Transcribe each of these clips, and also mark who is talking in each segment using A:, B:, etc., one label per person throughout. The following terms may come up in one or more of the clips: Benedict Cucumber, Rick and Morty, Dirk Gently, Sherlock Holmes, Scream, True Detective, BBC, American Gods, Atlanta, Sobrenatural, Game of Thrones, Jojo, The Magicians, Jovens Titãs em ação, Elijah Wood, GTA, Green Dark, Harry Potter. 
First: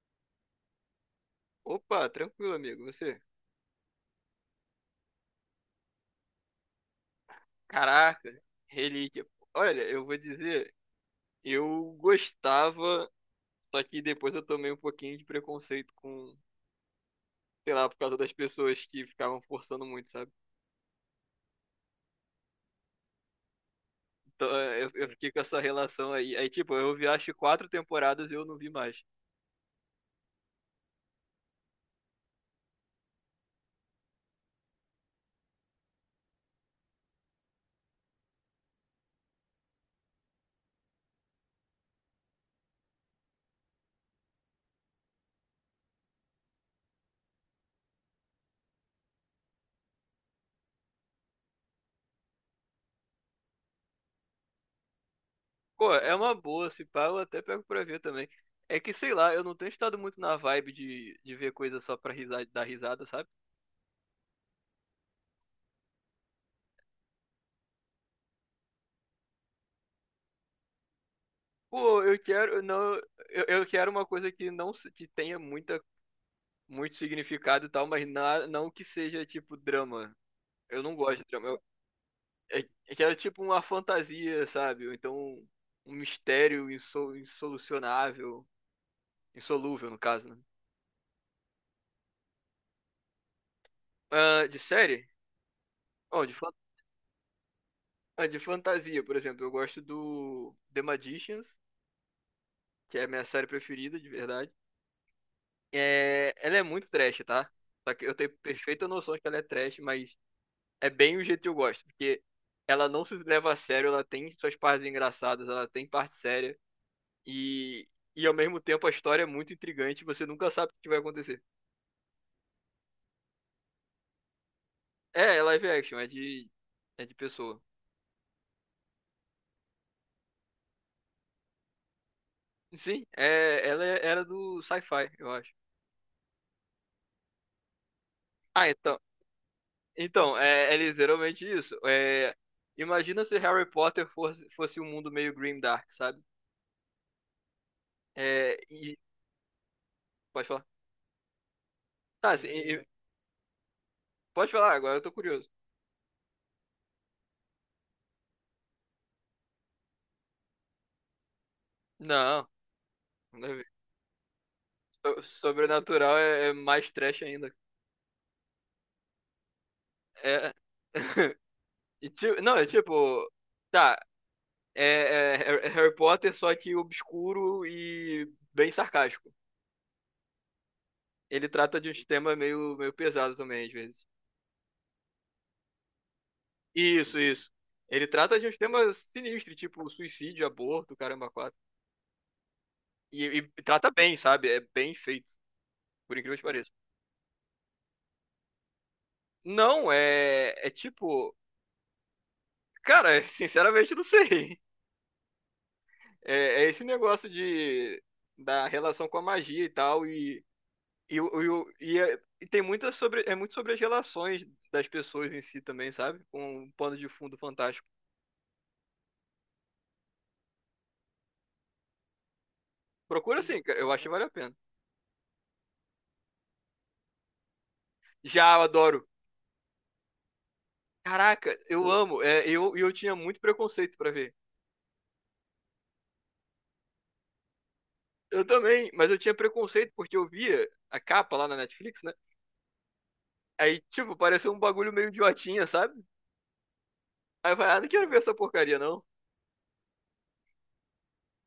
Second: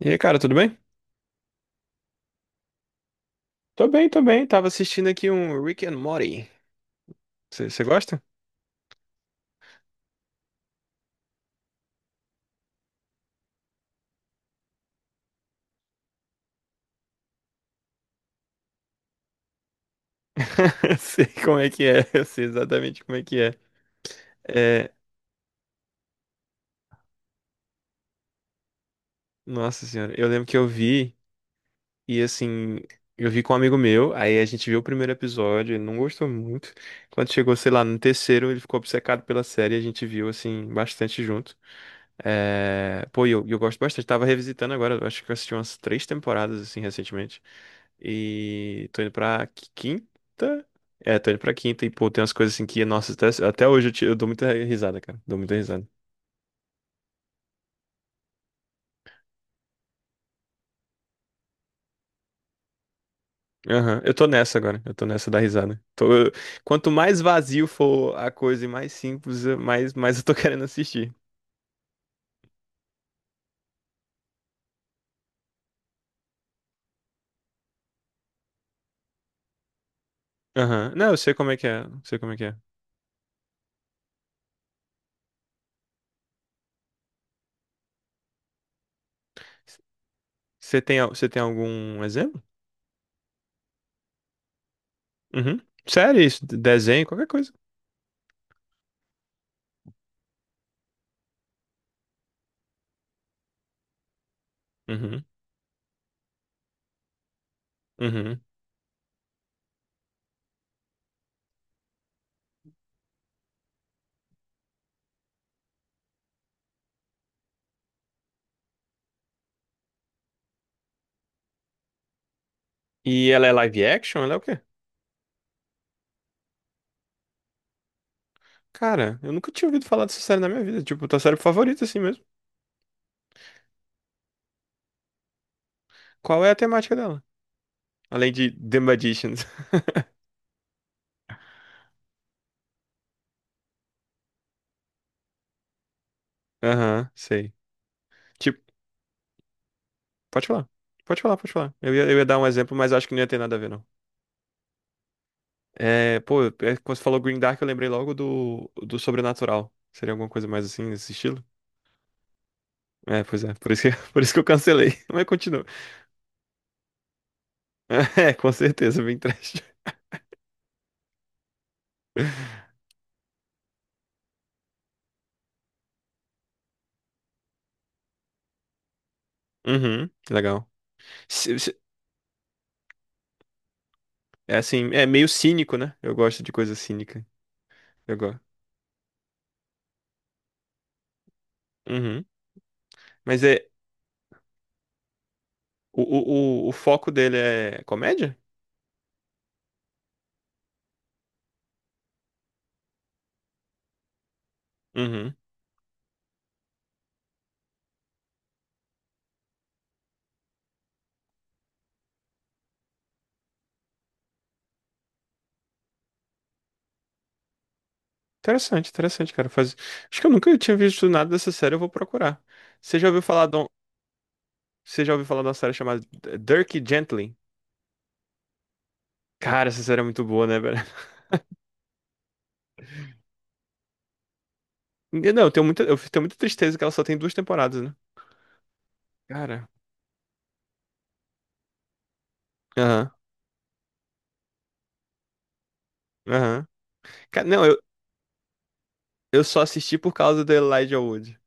A: E aí, cara, tudo bem?
B: Opa, tranquilo, amigo. Você?
A: Tô bem, tô bem. Tava assistindo aqui um Rick and Morty. Você gosta?
B: Caraca, relíquia. Olha, eu vou dizer, eu gostava, só que depois eu tomei um pouquinho de preconceito com, sei lá, por causa das pessoas que ficavam forçando muito, sabe?
A: Sei como é que é, eu sei exatamente como é que é.
B: Então é, eu,
A: É,
B: eu fiquei com essa relação aí. Aí, tipo, eu vi acho quatro temporadas e eu não vi mais.
A: nossa senhora, eu lembro que eu vi e assim, eu vi com um amigo meu, aí a gente viu o primeiro episódio, ele não gostou muito. Quando chegou, sei lá, no terceiro, ele ficou obcecado pela série, a gente viu assim bastante junto. É, pô, e eu gosto bastante. Tava revisitando agora, eu acho que eu assisti umas três temporadas, assim, recentemente. E tô indo pra quinta. É, tô indo pra quinta e, pô, tem umas coisas assim que, nossa, até hoje eu dou muita risada, cara. Dou muita risada.
B: Pô, é uma boa, se pá, eu até pego pra ver também. É que, sei lá, eu não tenho estado muito na vibe de ver coisa só pra risada, dar risada, sabe?
A: Aham. Eu tô nessa da risada. Quanto mais vazio for a coisa e mais simples, mais, mais eu tô querendo assistir.
B: Pô, eu quero, não, eu quero uma coisa que não se- que tenha muita muito significado e tal, mas não que seja tipo drama. Eu
A: Aham.
B: não
A: Não, eu
B: gosto de
A: sei
B: drama.
A: como é
B: Eu,
A: que é, eu sei como é que é.
B: é, é que era tipo uma fantasia, sabe? Ou então um mistério insolucionável, insolúvel no caso, né?
A: Você tem, você tem algum exemplo?
B: Ah, de série?
A: Uhum. Sério,
B: Oh,
A: isso, desenho, qualquer coisa.
B: ah, de fantasia, por exemplo, eu gosto do The Magicians, que é a minha série preferida, de verdade.
A: Uhum.
B: É, ela é muito trash, tá? Só que eu tenho
A: Uhum.
B: perfeita noção de que ela é trash, mas é bem o jeito que eu gosto, porque ela não se leva a sério, ela tem suas partes engraçadas, ela tem parte séria e e ao mesmo tempo a história é muito intrigante, você nunca sabe o que vai acontecer.
A: E ela é live action? Ela é o quê?
B: É, é live action, é de pessoa.
A: Cara, eu nunca tinha ouvido falar dessa série na minha vida. Tipo, tua série favorita, assim mesmo.
B: Sim, é, era do sci-fi, eu acho.
A: Qual é a temática dela? Além de
B: Ah,
A: The
B: então,
A: Magicians.
B: então é, é literalmente isso. É, imagina se Harry Potter fosse um mundo meio grim dark, sabe?
A: Aham, sei.
B: É,
A: Tipo,
B: e
A: pode
B: pode falar.
A: falar. Pode falar, pode falar. Eu ia
B: Tá,
A: dar um
B: assim,
A: exemplo, mas acho que não ia ter nada a ver, não.
B: pode falar agora, eu tô curioso.
A: É, pô, é, quando você falou Green Dark, eu lembrei logo do Sobrenatural. Seria alguma coisa mais assim, nesse estilo?
B: Não,
A: É,
B: não
A: pois é.
B: deve.
A: Por isso que, por isso que eu cancelei. Mas continua.
B: Sobrenatural é, é mais trash ainda.
A: É, com certeza, bem trash.
B: É. Não, é tipo. Tá. É Harry Potter, só que obscuro e bem sarcástico.
A: Uhum, legal.
B: Ele
A: Se- se-
B: trata de uns temas meio, meio pesado também, às vezes.
A: É assim, é meio cínico, né? Eu gosto de coisa
B: Isso,
A: cínica.
B: isso. Ele
A: Eu
B: trata
A: gosto.
B: de uns temas sinistros, tipo suicídio, aborto, caramba, quatro.
A: Uhum. Mas
B: E
A: é
B: trata bem, sabe? É bem feito, por incrível que pareça.
A: o foco dele é comédia?
B: Não, é. É tipo. Cara, sinceramente, não sei.
A: Uhum.
B: É, é esse negócio de, da relação com a magia e tal, e tem é muito sobre as relações das pessoas em si também, sabe? Com um pano de fundo fantástico.
A: Interessante, interessante, cara. Faz... Acho que eu nunca tinha visto nada dessa série, eu vou procurar. Você já ouviu
B: Procura
A: falar de
B: sim,
A: um...
B: cara, eu acho que vale a pena.
A: Você já ouviu falar de uma série chamada Dirk Gently?
B: Já, eu adoro.
A: Cara, essa série é muito boa, né, velho?
B: Caraca, eu amo. É, e eu tinha muito preconceito pra ver.
A: Não, eu tenho muita tristeza que ela só tem duas temporadas, né?
B: Eu também, mas eu tinha
A: Cara.
B: preconceito porque eu via a capa lá na Netflix, né?
A: Aham,
B: Aí, tipo, pareceu um bagulho meio idiotinha, sabe?
A: aham.
B: Aí eu
A: Não,
B: falei, ah, não quero ver essa porcaria, não.
A: eu só assisti por causa do Elijah Wood.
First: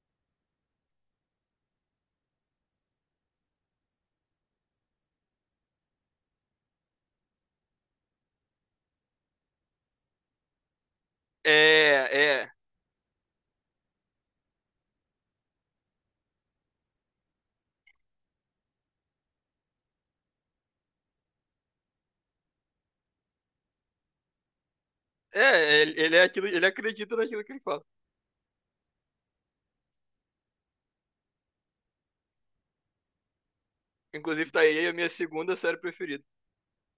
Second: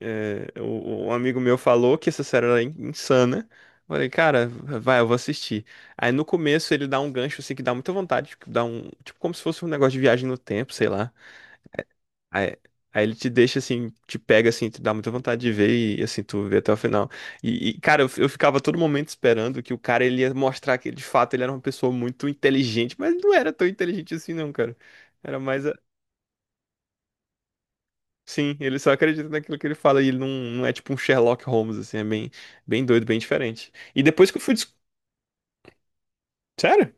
A: É, um amigo meu falou que essa série era insana. Falei, cara, vai, eu vou assistir. Aí no começo ele dá um gancho assim que dá muita vontade, que dá um, tipo como se fosse um negócio de viagem no tempo, sei lá.
B: É, é.
A: Aí, aí ele te deixa assim, te pega assim, te dá muita vontade de ver e assim tu vê até o final. E, cara, eu ficava a todo momento esperando que o cara ele ia mostrar que de fato ele era uma pessoa muito inteligente, mas não era tão inteligente assim não, cara. Era mais.
B: É, ele é aquilo, ele acredita naquilo que ele fala.
A: Sim, ele só acredita naquilo que ele fala e ele não, não é tipo um Sherlock Holmes, assim, é bem, bem doido, bem diferente. E depois que eu
B: Inclusive,
A: fui.
B: tá aí a minha segunda série preferida,
A: Sério?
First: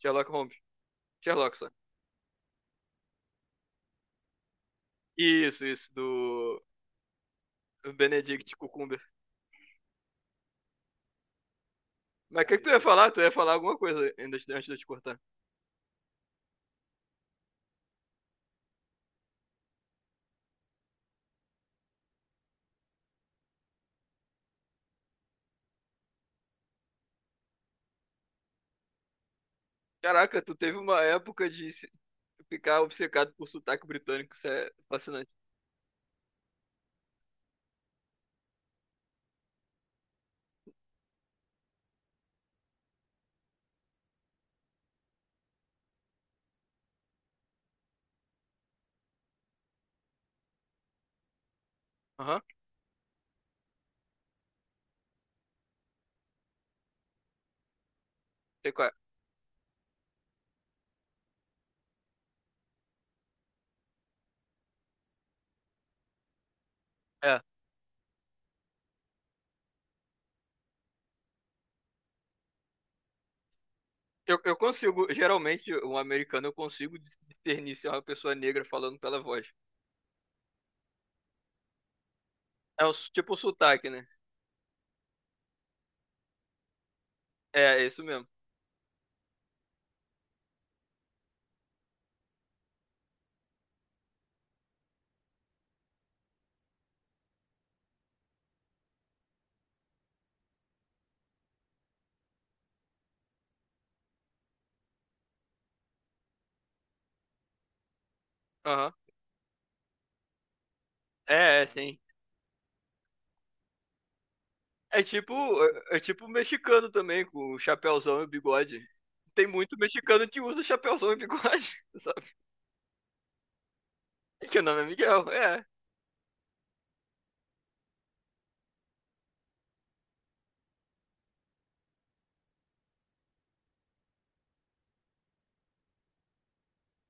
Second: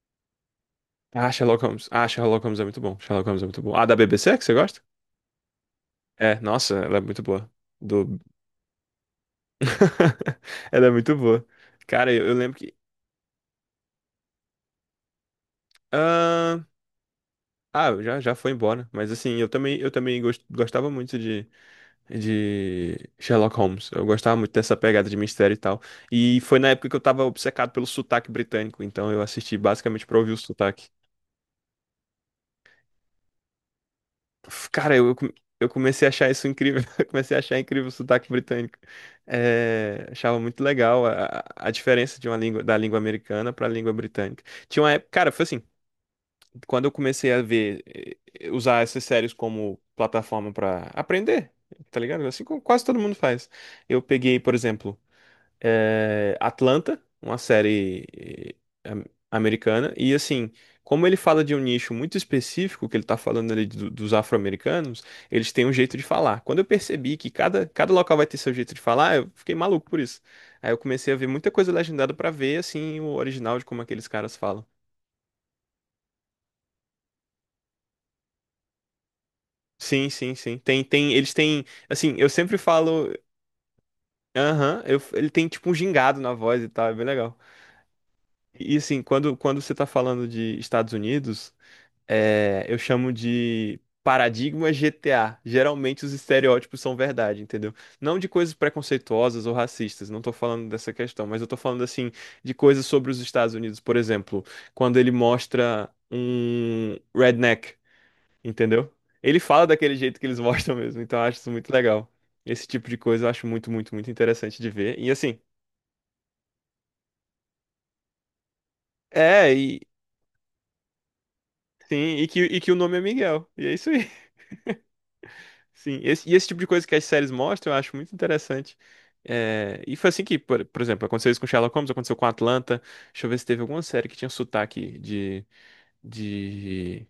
B: Sherlock Holmes.
A: Ah,
B: Sherlock
A: Sherlock
B: só.
A: Holmes. Ah, Sherlock Holmes é muito bom. Sherlock Holmes é muito bom. Ah, da BBC, que você gosta?
B: Isso,
A: É,
B: do
A: nossa, ela é muito boa.
B: do
A: Do...
B: Benedict Cucumber.
A: Ela é muito boa. Cara, eu
B: Mas o que,
A: lembro
B: que tu
A: que.
B: ia falar? Tu ia falar alguma coisa ainda antes de eu te cortar.
A: Ah, ah, já, já foi embora. Mas assim, eu também, gostava muito de Sherlock Holmes. Eu gostava muito dessa pegada de mistério e tal. E foi na época que eu tava obcecado pelo sotaque britânico, então eu assisti basicamente pra ouvir o
B: Caraca, tu teve
A: sotaque.
B: uma época de se- ficar obcecado por sotaque britânico, isso é
A: Cara,
B: fascinante.
A: eu comecei a achar isso incrível. Eu comecei a achar incrível o sotaque britânico. É, achava muito legal a diferença de uma língua, da língua americana pra língua britânica. Tinha uma época, cara, foi assim, quando eu comecei a ver, usar essas séries como plataforma pra aprender, tá ligado?
B: Aham,
A: Assim como quase todo mundo faz. Eu peguei, por exemplo, é, Atlanta, uma série
B: sei qual é.
A: am- americana, e assim, como ele fala de um nicho muito específico, que ele tá falando ali dos afro-americanos, eles têm um jeito de falar. Quando eu percebi que
B: É.
A: cada local vai ter seu jeito de falar, eu fiquei maluco por isso. Aí eu comecei a ver muita coisa legendada pra ver, assim, o original de como aqueles caras
B: Eu
A: falam.
B: consigo, geralmente, um americano, eu consigo discernir se é uma pessoa negra falando pela voz.
A: Sim, sim, sim. Tem, tem, eles têm, assim, eu sempre
B: É
A: falo,
B: tipo o sotaque, né?
A: aham, ele tem tipo um gingado na voz e tal, é bem legal.
B: É, é isso mesmo.
A: E assim, quando você tá falando de Estados Unidos. É, eu chamo de paradigma GTA. Geralmente os estereótipos são verdade, entendeu? Não de coisas preconceituosas ou racistas, não tô falando dessa questão, mas eu tô falando assim de coisas sobre os Estados Unidos, por exemplo, quando ele mostra um redneck, entendeu?
B: Aham.
A: Ele fala daquele jeito que eles mostram mesmo, então eu acho isso
B: É, é,
A: muito
B: sim.
A: legal. Esse tipo de coisa eu acho muito, muito, muito interessante de ver.
B: É
A: E
B: tipo,
A: assim,
B: é, é tipo mexicano também, com o chapéuzão e o bigode. Tem
A: é,
B: muito
A: e
B: mexicano que usa chapéuzão e bigode,
A: sim,
B: sabe?
A: e que o nome é Miguel. E é isso aí.
B: Que o nome é Miguel, é.
A: Sim, e esse tipo de coisa que as séries mostram, eu acho muito interessante. É, e foi assim que, por exemplo, aconteceu isso com Sherlock Holmes, aconteceu com Atlanta. Deixa eu ver se teve alguma série que tinha sotaque de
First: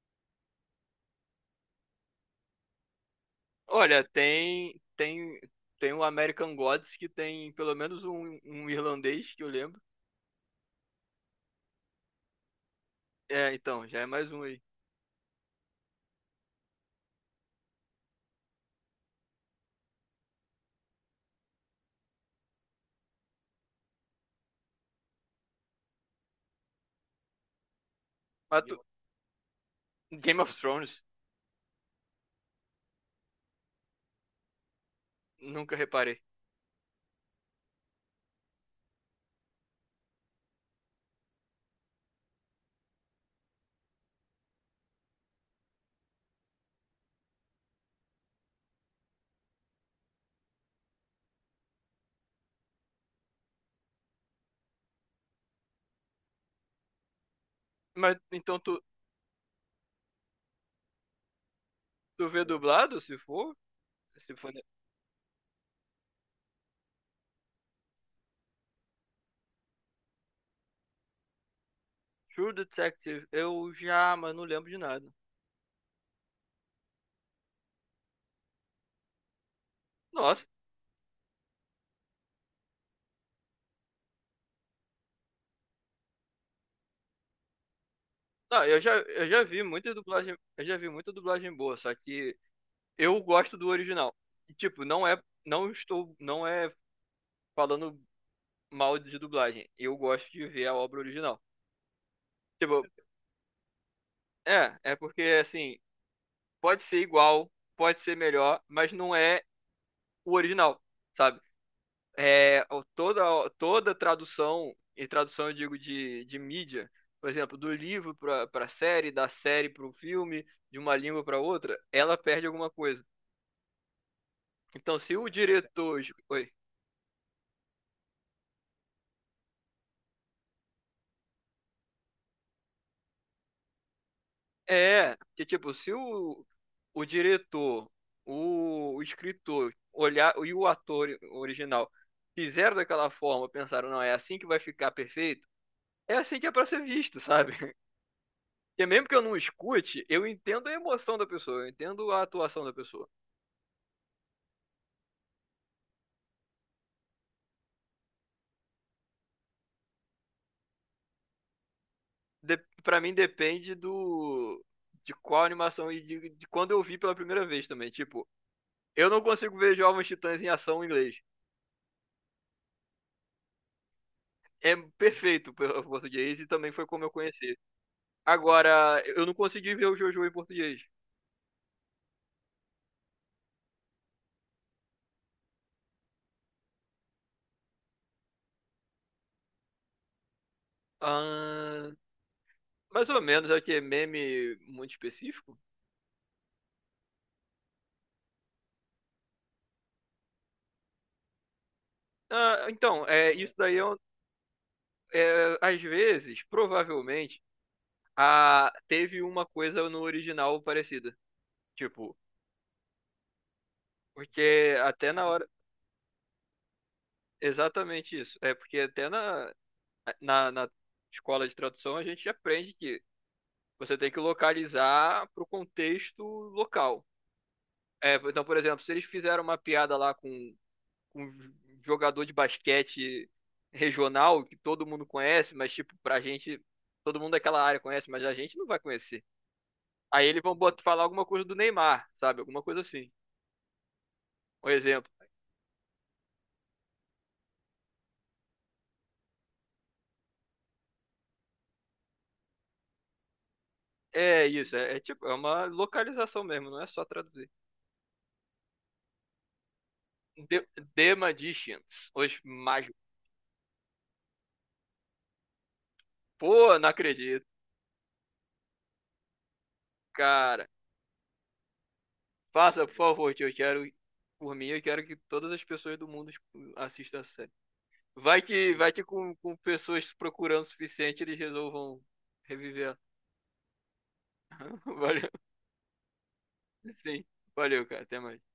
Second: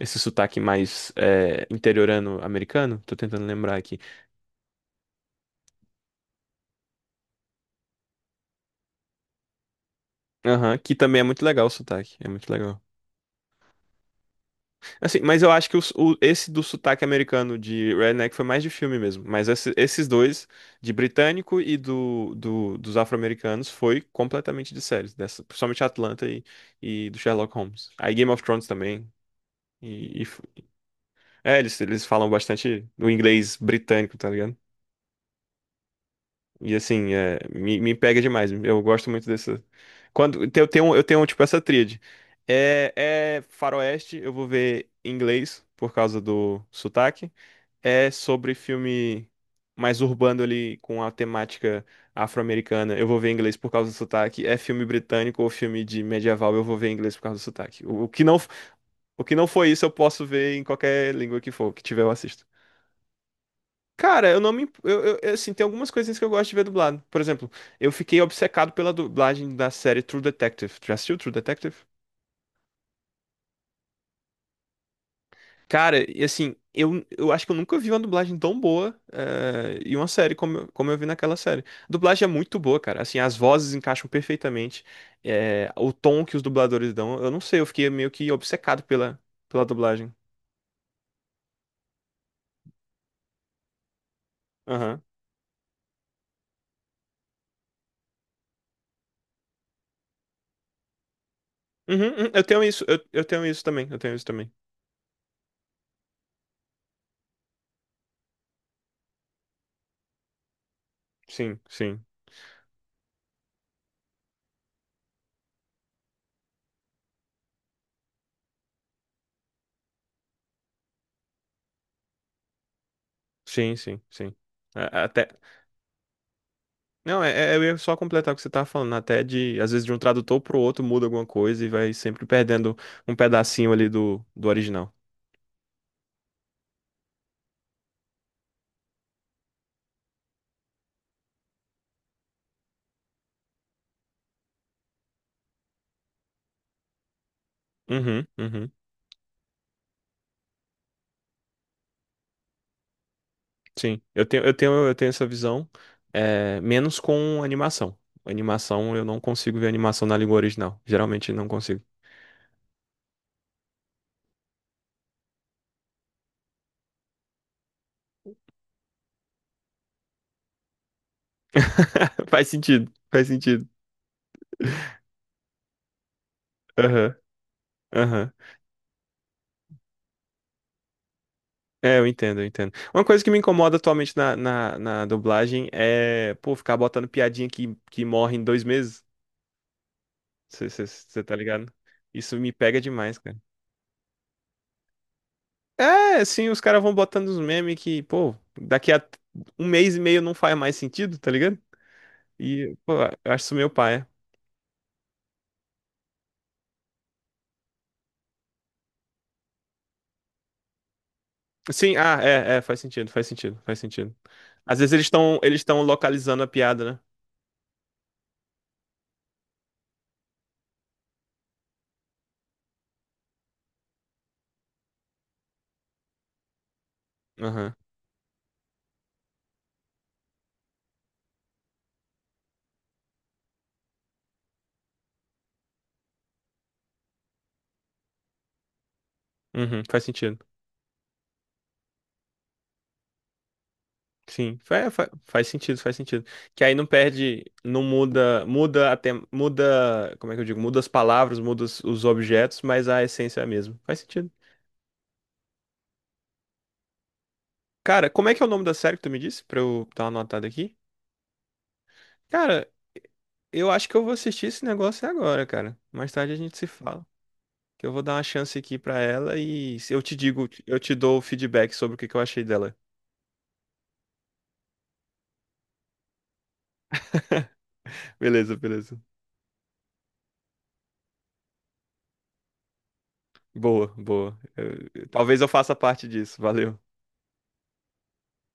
A: esse sotaque mais é, interiorano americano. Tô tentando lembrar aqui.
B: Olha, tem o American Gods que tem pelo menos um, um irlandês que eu lembro.
A: Aham, que também é muito legal o sotaque, é muito legal.
B: É, então, já é mais um aí.
A: Assim, mas eu acho que esse do sotaque americano de Redneck foi mais de filme mesmo. Mas esses dois, de britânico e dos afro-americanos, foi completamente de séries. Dessa, principalmente Atlanta e do Sherlock Holmes. Aí Game of
B: Mas
A: Thrones
B: tu-
A: também. E, e
B: Game
A: f-
B: of Thrones,
A: é, eles falam bastante do inglês britânico, tá ligado?
B: nunca reparei.
A: E assim, é, me pega demais. Eu gosto muito dessa. Eu tenho, tipo, essa tríade. É, é faroeste, eu vou ver em inglês por causa do sotaque. É sobre filme mais urbano ali com a temática afro-americana, eu vou ver em inglês por causa do sotaque. É filme britânico ou filme de medieval, eu vou ver em inglês por causa do sotaque.
B: Mas então tu,
A: O que não foi isso, eu posso ver em qualquer língua que for, que tiver eu
B: tu vê
A: assisto.
B: dublado, se for?
A: Cara,
B: Se
A: eu não
B: for. Né?
A: me. Assim, tem algumas coisinhas que eu gosto de ver dublado. Por exemplo, eu fiquei obcecado pela dublagem da série True Detective. Tu já assistiu True Detective?
B: True Detective, eu já, mas não lembro de nada.
A: Cara, e assim, eu acho que eu nunca vi uma dublagem tão boa e uma série
B: Nossa.
A: como, como eu vi naquela série. A dublagem é muito boa, cara. Assim, as vozes encaixam perfeitamente. O tom que os dubladores dão, eu não sei, eu fiquei meio que
B: Não,
A: obcecado pela,
B: eu já vi
A: pela
B: muita
A: dublagem.
B: dublagem, eu já vi muita dublagem boa, só que eu gosto do original. E, tipo,
A: Aham.
B: não é falando mal de dublagem. Eu gosto de ver a obra original.
A: Uhum, uhum, eu tenho
B: Tipo,
A: isso, eu tenho isso também, eu tenho isso também.
B: é, é porque assim, pode ser igual, pode ser melhor, mas não é o original, sabe?
A: Sim, sim,
B: É, toda toda tradução, e tradução eu digo de mídia, por exemplo, do livro para série, da série para o filme, de uma língua para outra, ela perde alguma coisa.
A: sim, sim, sim.
B: Então, se o
A: Até.
B: diretor. Oi.
A: Não, eu ia só completar o que você tava falando, né? Até de, às vezes, de um tradutor pro outro muda alguma coisa e vai sempre perdendo um pedacinho ali do original.
B: É, que tipo, se o, o diretor, o escritor olhar e o ator original fizeram daquela forma, pensaram, não, é assim que vai ficar perfeito, é assim que é pra ser visto, sabe?
A: Uhum, uhum.
B: Porque mesmo que eu não escute, eu entendo a emoção da pessoa, eu entendo a atuação da pessoa.
A: Sim, eu tenho essa visão, é, menos com animação. Animação, eu não consigo ver animação na língua original. Geralmente não consigo.
B: De, pra mim depende do. De qual animação e de quando eu vi pela primeira vez também. Tipo, eu não consigo ver Jovens Titãs em ação em inglês.
A: Faz sentido, faz sentido.
B: É perfeito o português e também foi como eu
A: Aham,
B: conheci.
A: aham.
B: Agora, eu não consegui ver o Jojo em português.
A: É, eu entendo, eu entendo. Uma coisa que me incomoda atualmente na dublagem é, pô, ficar botando piadinha que morre em dois meses. Você tá ligado?
B: Ah,
A: Isso me pega
B: mais
A: demais,
B: ou
A: cara.
B: menos, é que é meme muito específico.
A: É, sim, os caras vão botando uns memes que, pô, daqui a um mês e meio não faz mais sentido, tá ligado?
B: Ah,
A: E, pô,
B: então,
A: eu
B: é,
A: acho isso meio paia.
B: é, às vezes, provavelmente, teve uma coisa no original parecida.
A: Sim,
B: Tipo,
A: ah, é, é, faz sentido, faz sentido, faz sentido.
B: porque
A: Às vezes
B: até na hora.
A: eles estão localizando a piada, né?
B: Exatamente isso. É porque até na escola de tradução a gente aprende que você tem que localizar para o contexto local.
A: Aham.
B: É, então, por exemplo, se eles fizeram uma piada lá com um jogador de basquete regional que todo mundo conhece, mas tipo, pra gente, todo mundo daquela área conhece, mas a gente não vai conhecer.
A: Uhum, faz
B: Aí
A: sentido.
B: eles vão botar, falar alguma coisa do Neymar, sabe? Alguma coisa assim.
A: Sim,
B: Um
A: faz, faz,
B: exemplo.
A: faz sentido, faz sentido. Que aí não perde, não muda, muda até, muda, como é que eu digo? Muda as palavras, muda os objetos, mas a essência é a mesma. Faz sentido.
B: É isso, é, é tipo, é uma localização mesmo, não é só traduzir.
A: Cara, como é que é o nome da série que tu me disse? Pra eu dar uma anotada
B: The,
A: aqui?
B: The Magicians, os
A: Cara,
B: mágicos.
A: eu acho que eu vou assistir esse negócio agora, cara. Mais tarde a gente se
B: Pô, não
A: fala.
B: acredito,
A: Que eu vou dar uma chance aqui pra ela e se eu te digo,
B: cara.
A: eu te dou o feedback sobre o que que eu achei dela.
B: Faça, por favor, tio, eu quero, por mim, eu quero que todas as pessoas do mundo tipo, assistam essa.
A: Beleza,
B: Vai
A: beleza.
B: que com pessoas procurando o suficiente, eles resolvam reviver.
A: Boa, boa.
B: Valeu.
A: Talvez eu faça parte disso. Valeu.
B: Sim. Valeu, cara. Até mais.